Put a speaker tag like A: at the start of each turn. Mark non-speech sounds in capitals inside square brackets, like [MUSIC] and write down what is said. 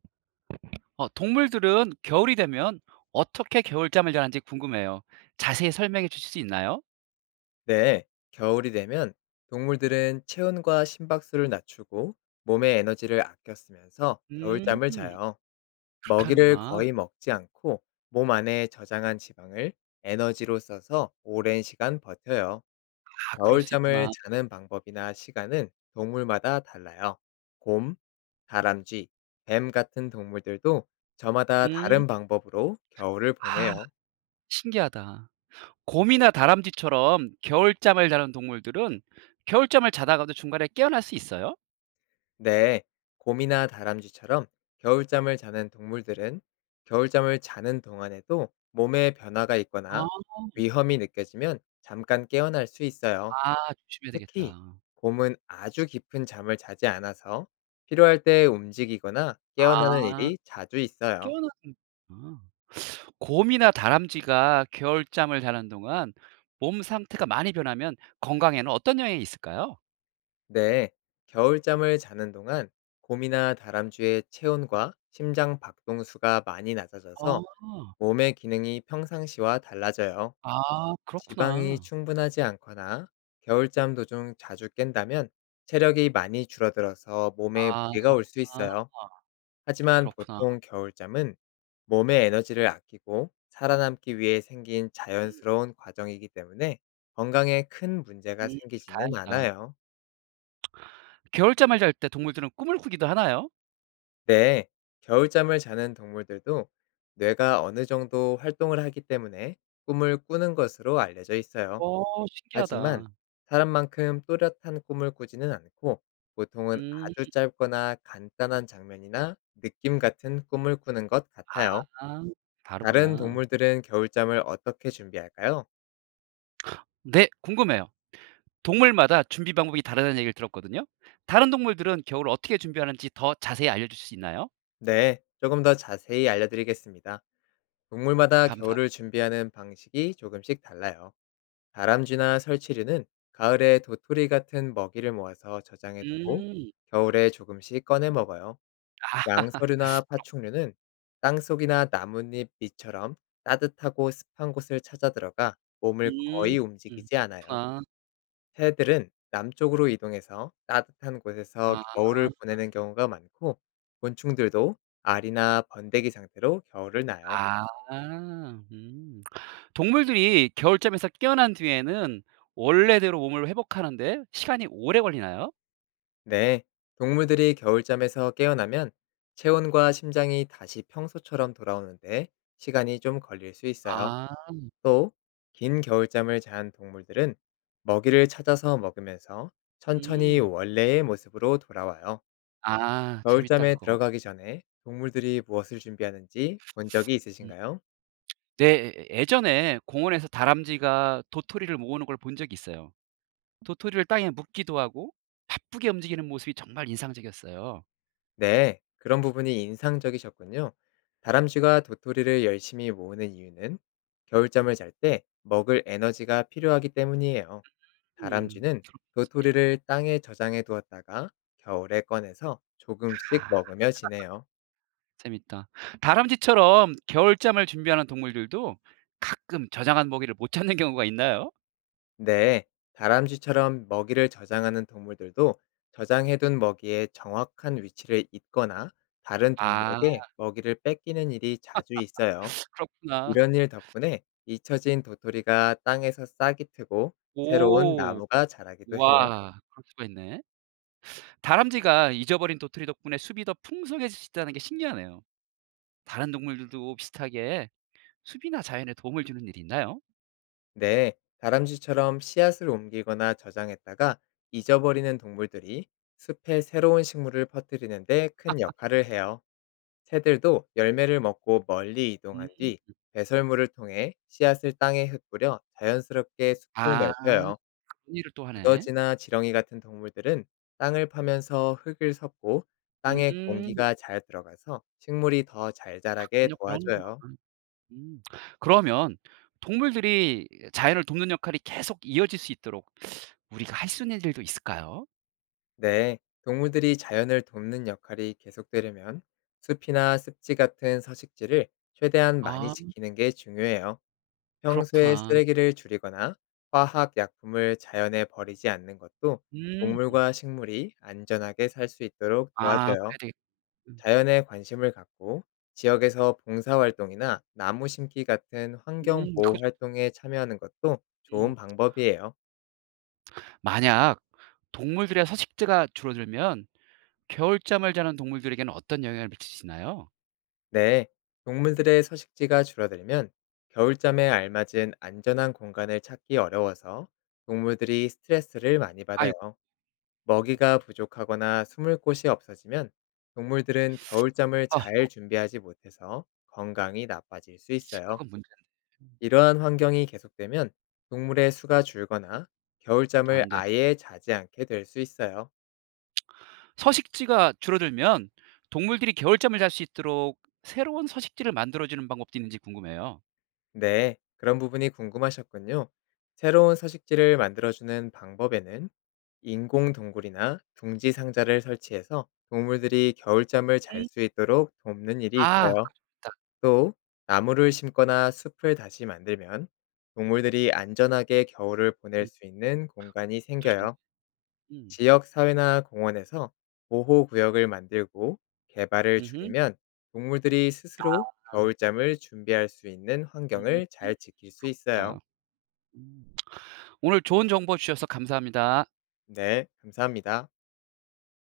A: 동물들은 겨울이 되면 어떻게 겨울잠을 자는지 궁금해요. 자세히 설명해 주실 수 있나요?
B: 네, 겨울이 되면 동물들은 체온과 심박수를 낮추고 몸의 에너지를 아껴 쓰면서
A: 음,
B: 겨울잠을 자요.
A: 그렇게
B: 먹이를
A: 하는구나.
B: 거의 먹지 않고 몸 안에 저장한 지방을 에너지로 써서 오랜 시간 버텨요.
A: 그럴 수
B: 겨울잠을
A: 있구나.
B: 자는 방법이나 시간은 동물마다 달라요. 곰, 다람쥐, 뱀 같은 동물들도 저마다
A: 음,
B: 다른 방법으로 겨울을
A: 아,
B: 보내요.
A: 신기하다. 곰이나 다람쥐처럼 겨울잠을 자는 동물들은 겨울잠을 자다가도 중간에 깨어날 수 있어요?
B: 네, 곰이나 다람쥐처럼 겨울잠을 자는 동물들은 겨울잠을 자는 동안에도 몸에 변화가 있거나
A: 아,
B: 위험이 느껴지면 잠깐 깨어날 수 있어요.
A: 아, 조심해야
B: 특히
A: 되겠다.
B: 곰은 아주 깊은 잠을 자지 않아서 필요할 때 움직이거나 깨어나는
A: 아,
B: 일이 자주 있어요.
A: 깨어나는 거구나. 곰이나 다람쥐가 겨울잠을 자는 동안 몸 상태가 많이 변하면 건강에는 어떤 영향이 있을까요?
B: 네, 겨울잠을 자는 동안 곰이나 다람쥐의 체온과 심장 박동수가 많이 낮아져서
A: 아.
B: 몸의 기능이 평상시와 달라져요.
A: 아
B: 지방이
A: 그렇구나.
B: 충분하지 않거나 겨울잠 도중 자주 깬다면 체력이 많이 줄어들어서 몸에
A: 아
B: 무리가 올 수 있어요. 하지만
A: 그렇구나.
B: 보통 겨울잠은 몸의 에너지를 아끼고 살아남기 위해 생긴
A: 음.
B: 자연스러운 과정이기 때문에 건강에 큰
A: 음.
B: 문제가 생기지는
A: 다행이다.
B: 않아요.
A: 겨울잠을 잘 때 동물들은 꿈을 꾸기도 하나요?
B: 네, 겨울잠을 자는 동물들도 뇌가 어느 정도 활동을 하기 때문에 꿈을 꾸는 것으로 알려져 있어요. 하지만
A: 신기하다.
B: 사람만큼 또렷한 꿈을 꾸지는 않고 보통은 아주
A: 음.
B: 짧거나 간단한 장면이나 느낌 같은 꿈을 꾸는 것 같아요.
A: 아
B: 다른
A: 다르구나.
B: 동물들은 겨울잠을 어떻게 준비할까요?
A: 네, 궁금해요. 동물마다 준비 방법이 다르다는 얘기를 들었거든요. 다른 동물들은 겨울을 어떻게 준비하는지 더 자세히 알려 줄 수 있나요?
B: 네, 조금 더 자세히 알려드리겠습니다. 동물마다
A: 감사.
B: 겨울을 준비하는 방식이 조금씩 달라요. 다람쥐나 설치류는 가을에 도토리 같은 먹이를 모아서 저장해 두고
A: 음.
B: 겨울에 조금씩 꺼내 먹어요.
A: [LAUGHS]
B: 양서류나 파충류는 땅속이나 나뭇잎 밑처럼 따뜻하고 습한 곳을 찾아 들어가 몸을
A: 음.
B: 거의
A: 음.
B: 움직이지 않아요.
A: 그렇구나.
B: 새들은 남쪽으로 이동해서 따뜻한 곳에서
A: 아.
B: 겨울을 보내는 경우가 많고 곤충들도 알이나 번데기 상태로 겨울을 나요.
A: 아. 음. 동물들이 겨울잠에서 깨어난 뒤에는 원래대로 몸을 회복하는데 시간이 오래 걸리나요?
B: 네, 동물들이 겨울잠에서 깨어나면 체온과 심장이 다시 평소처럼 돌아오는데 시간이 좀 걸릴 수 있어요.
A: 아.
B: 또, 긴 겨울잠을 잔 동물들은 먹이를 찾아서 먹으면서 천천히
A: 음.
B: 원래의 모습으로 돌아와요.
A: 재밌다,
B: 겨울잠에
A: 그거.
B: 들어가기 전에 동물들이 무엇을 준비하는지 본 적이
A: 음.
B: 있으신가요?
A: 네. 예, 예전에 공원에서 다람쥐가 도토리를 모으는 걸 본 적이 있어요. 도토리를 땅에 묻기도 하고 바쁘게 움직이는 모습이 정말 인상적이었어요.
B: 네, 그런 부분이 인상적이셨군요. 다람쥐가 도토리를 열심히 모으는 이유는 겨울잠을 잘 때 먹을 에너지가 필요하기 때문이에요.
A: 음.
B: 다람쥐는 도토리를 땅에 저장해 두었다가 겨울에 꺼내서 조금씩
A: 아
B: 먹으며 지내요.
A: 재밌다. 다람쥐처럼 겨울잠을 준비하는 동물들도 가끔 저장한 먹이를 못 찾는 경우가 있나요?
B: 네, 다람쥐처럼 먹이를 저장하는 동물들도 저장해둔 먹이의 정확한 위치를 잊거나 다른
A: 아
B: 동물에게 먹이를 뺏기는 일이 자주 있어요.
A: 그렇구나.
B: 이런 일 덕분에 잊혀진 도토리가 땅에서 싹이 트고 새로운
A: 오.
B: 나무가 자라기도 해요.
A: 와, 그럴 수가 있네. 다람쥐가 잊어버린 도토리 덕분에 숲이 더 풍성해질 수 있다는 게 신기하네요. 다른 동물들도 비슷하게 숲이나 자연에 도움을 주는 일이 있나요?
B: 네, 다람쥐처럼 씨앗을 옮기거나 저장했다가 잊어버리는 동물들이 숲에 새로운 식물을 퍼뜨리는데 큰 역할을 해요. 새들도 열매를 먹고 멀리 이동한
A: 음.
B: 뒤 배설물을 통해 씨앗을 땅에 흩뿌려 자연스럽게 숲을
A: 아
B: 넓혀요.
A: 그런 일을 또 하네.
B: 두더지나 지렁이 같은 동물들은 땅을 파면서 흙을 섞고 땅에
A: 음.
B: 공기가 잘 들어가서 식물이 더 잘 자라게
A: 그런 역을 하는구나.
B: 도와줘요.
A: 음. 그러면 동물들이 자연을 돕는 역할이 계속 이어질 수 있도록 우리가 할 수 있는 일도 있을까요?
B: 네, 동물들이 자연을 돕는 역할이 계속되려면 숲이나 습지 같은 서식지를 최대한 많이
A: 아
B: 지키는 게 중요해요. 평소에
A: 그렇구나.
B: 쓰레기를 줄이거나 화학 약품을 자연에 버리지 않는 것도
A: 음.
B: 동물과 식물이 안전하게 살 수 있도록 도와줘요.
A: 그래야 되겠군.
B: 자연에 관심을 갖고 지역에서 봉사활동이나 나무 심기 같은
A: 그거
B: 환경보호
A: 좋.
B: 활동에 참여하는 것도
A: 음.
B: 좋은 방법이에요.
A: 만약 동물들의 서식지가 줄어들면 겨울잠을 자는 동물들에게는 어떤 영향을 미치시나요?
B: 네, 동물들의 서식지가 줄어들면 겨울잠에 알맞은 안전한 공간을 찾기 어려워서 동물들이 스트레스를 많이
A: 아유.
B: 받아요. 먹이가 부족하거나 숨을 곳이 없어지면 동물들은 겨울잠을
A: 아
B: 잘 준비하지 못해서 건강이 나빠질 수 있어요.
A: 그건 문제네요.
B: 이러한 환경이 계속되면 동물의 수가 줄거나 겨울잠을
A: 안 돼.
B: 아예 자지 않게 될 수 있어요.
A: 서식지가 줄어들면 동물들이 겨울잠을 잘 수 있도록 새로운 서식지를 만들어 주는 방법도 있는지 궁금해요.
B: 네, 그런 부분이 궁금하셨군요. 새로운 서식지를 만들어주는 방법에는 인공 동굴이나 둥지 상자를 설치해서 동물들이 겨울잠을 잘
A: 음.
B: 수 있도록 돕는 일이
A: 그거
B: 있어요.
A: 좋다.
B: 또 나무를 심거나 숲을 다시 만들면 동물들이 안전하게 겨울을 보낼
A: 음.
B: 수 있는 공간이
A: 그것도 좋네.
B: 생겨요.
A: 음.
B: 지역 사회나 공원에서 보호 구역을 만들고 개발을
A: 음음.
B: 줄이면 동물들이 스스로
A: 아.
B: 겨울잠을 준비할 수 있는
A: 음.
B: 환경을
A: 음.
B: 잘 지킬 수
A: 좋다.
B: 있어요.
A: 음. 음. 음. 오늘 좋은 정보 주셔서 감사합니다.
B: 네, 감사합니다.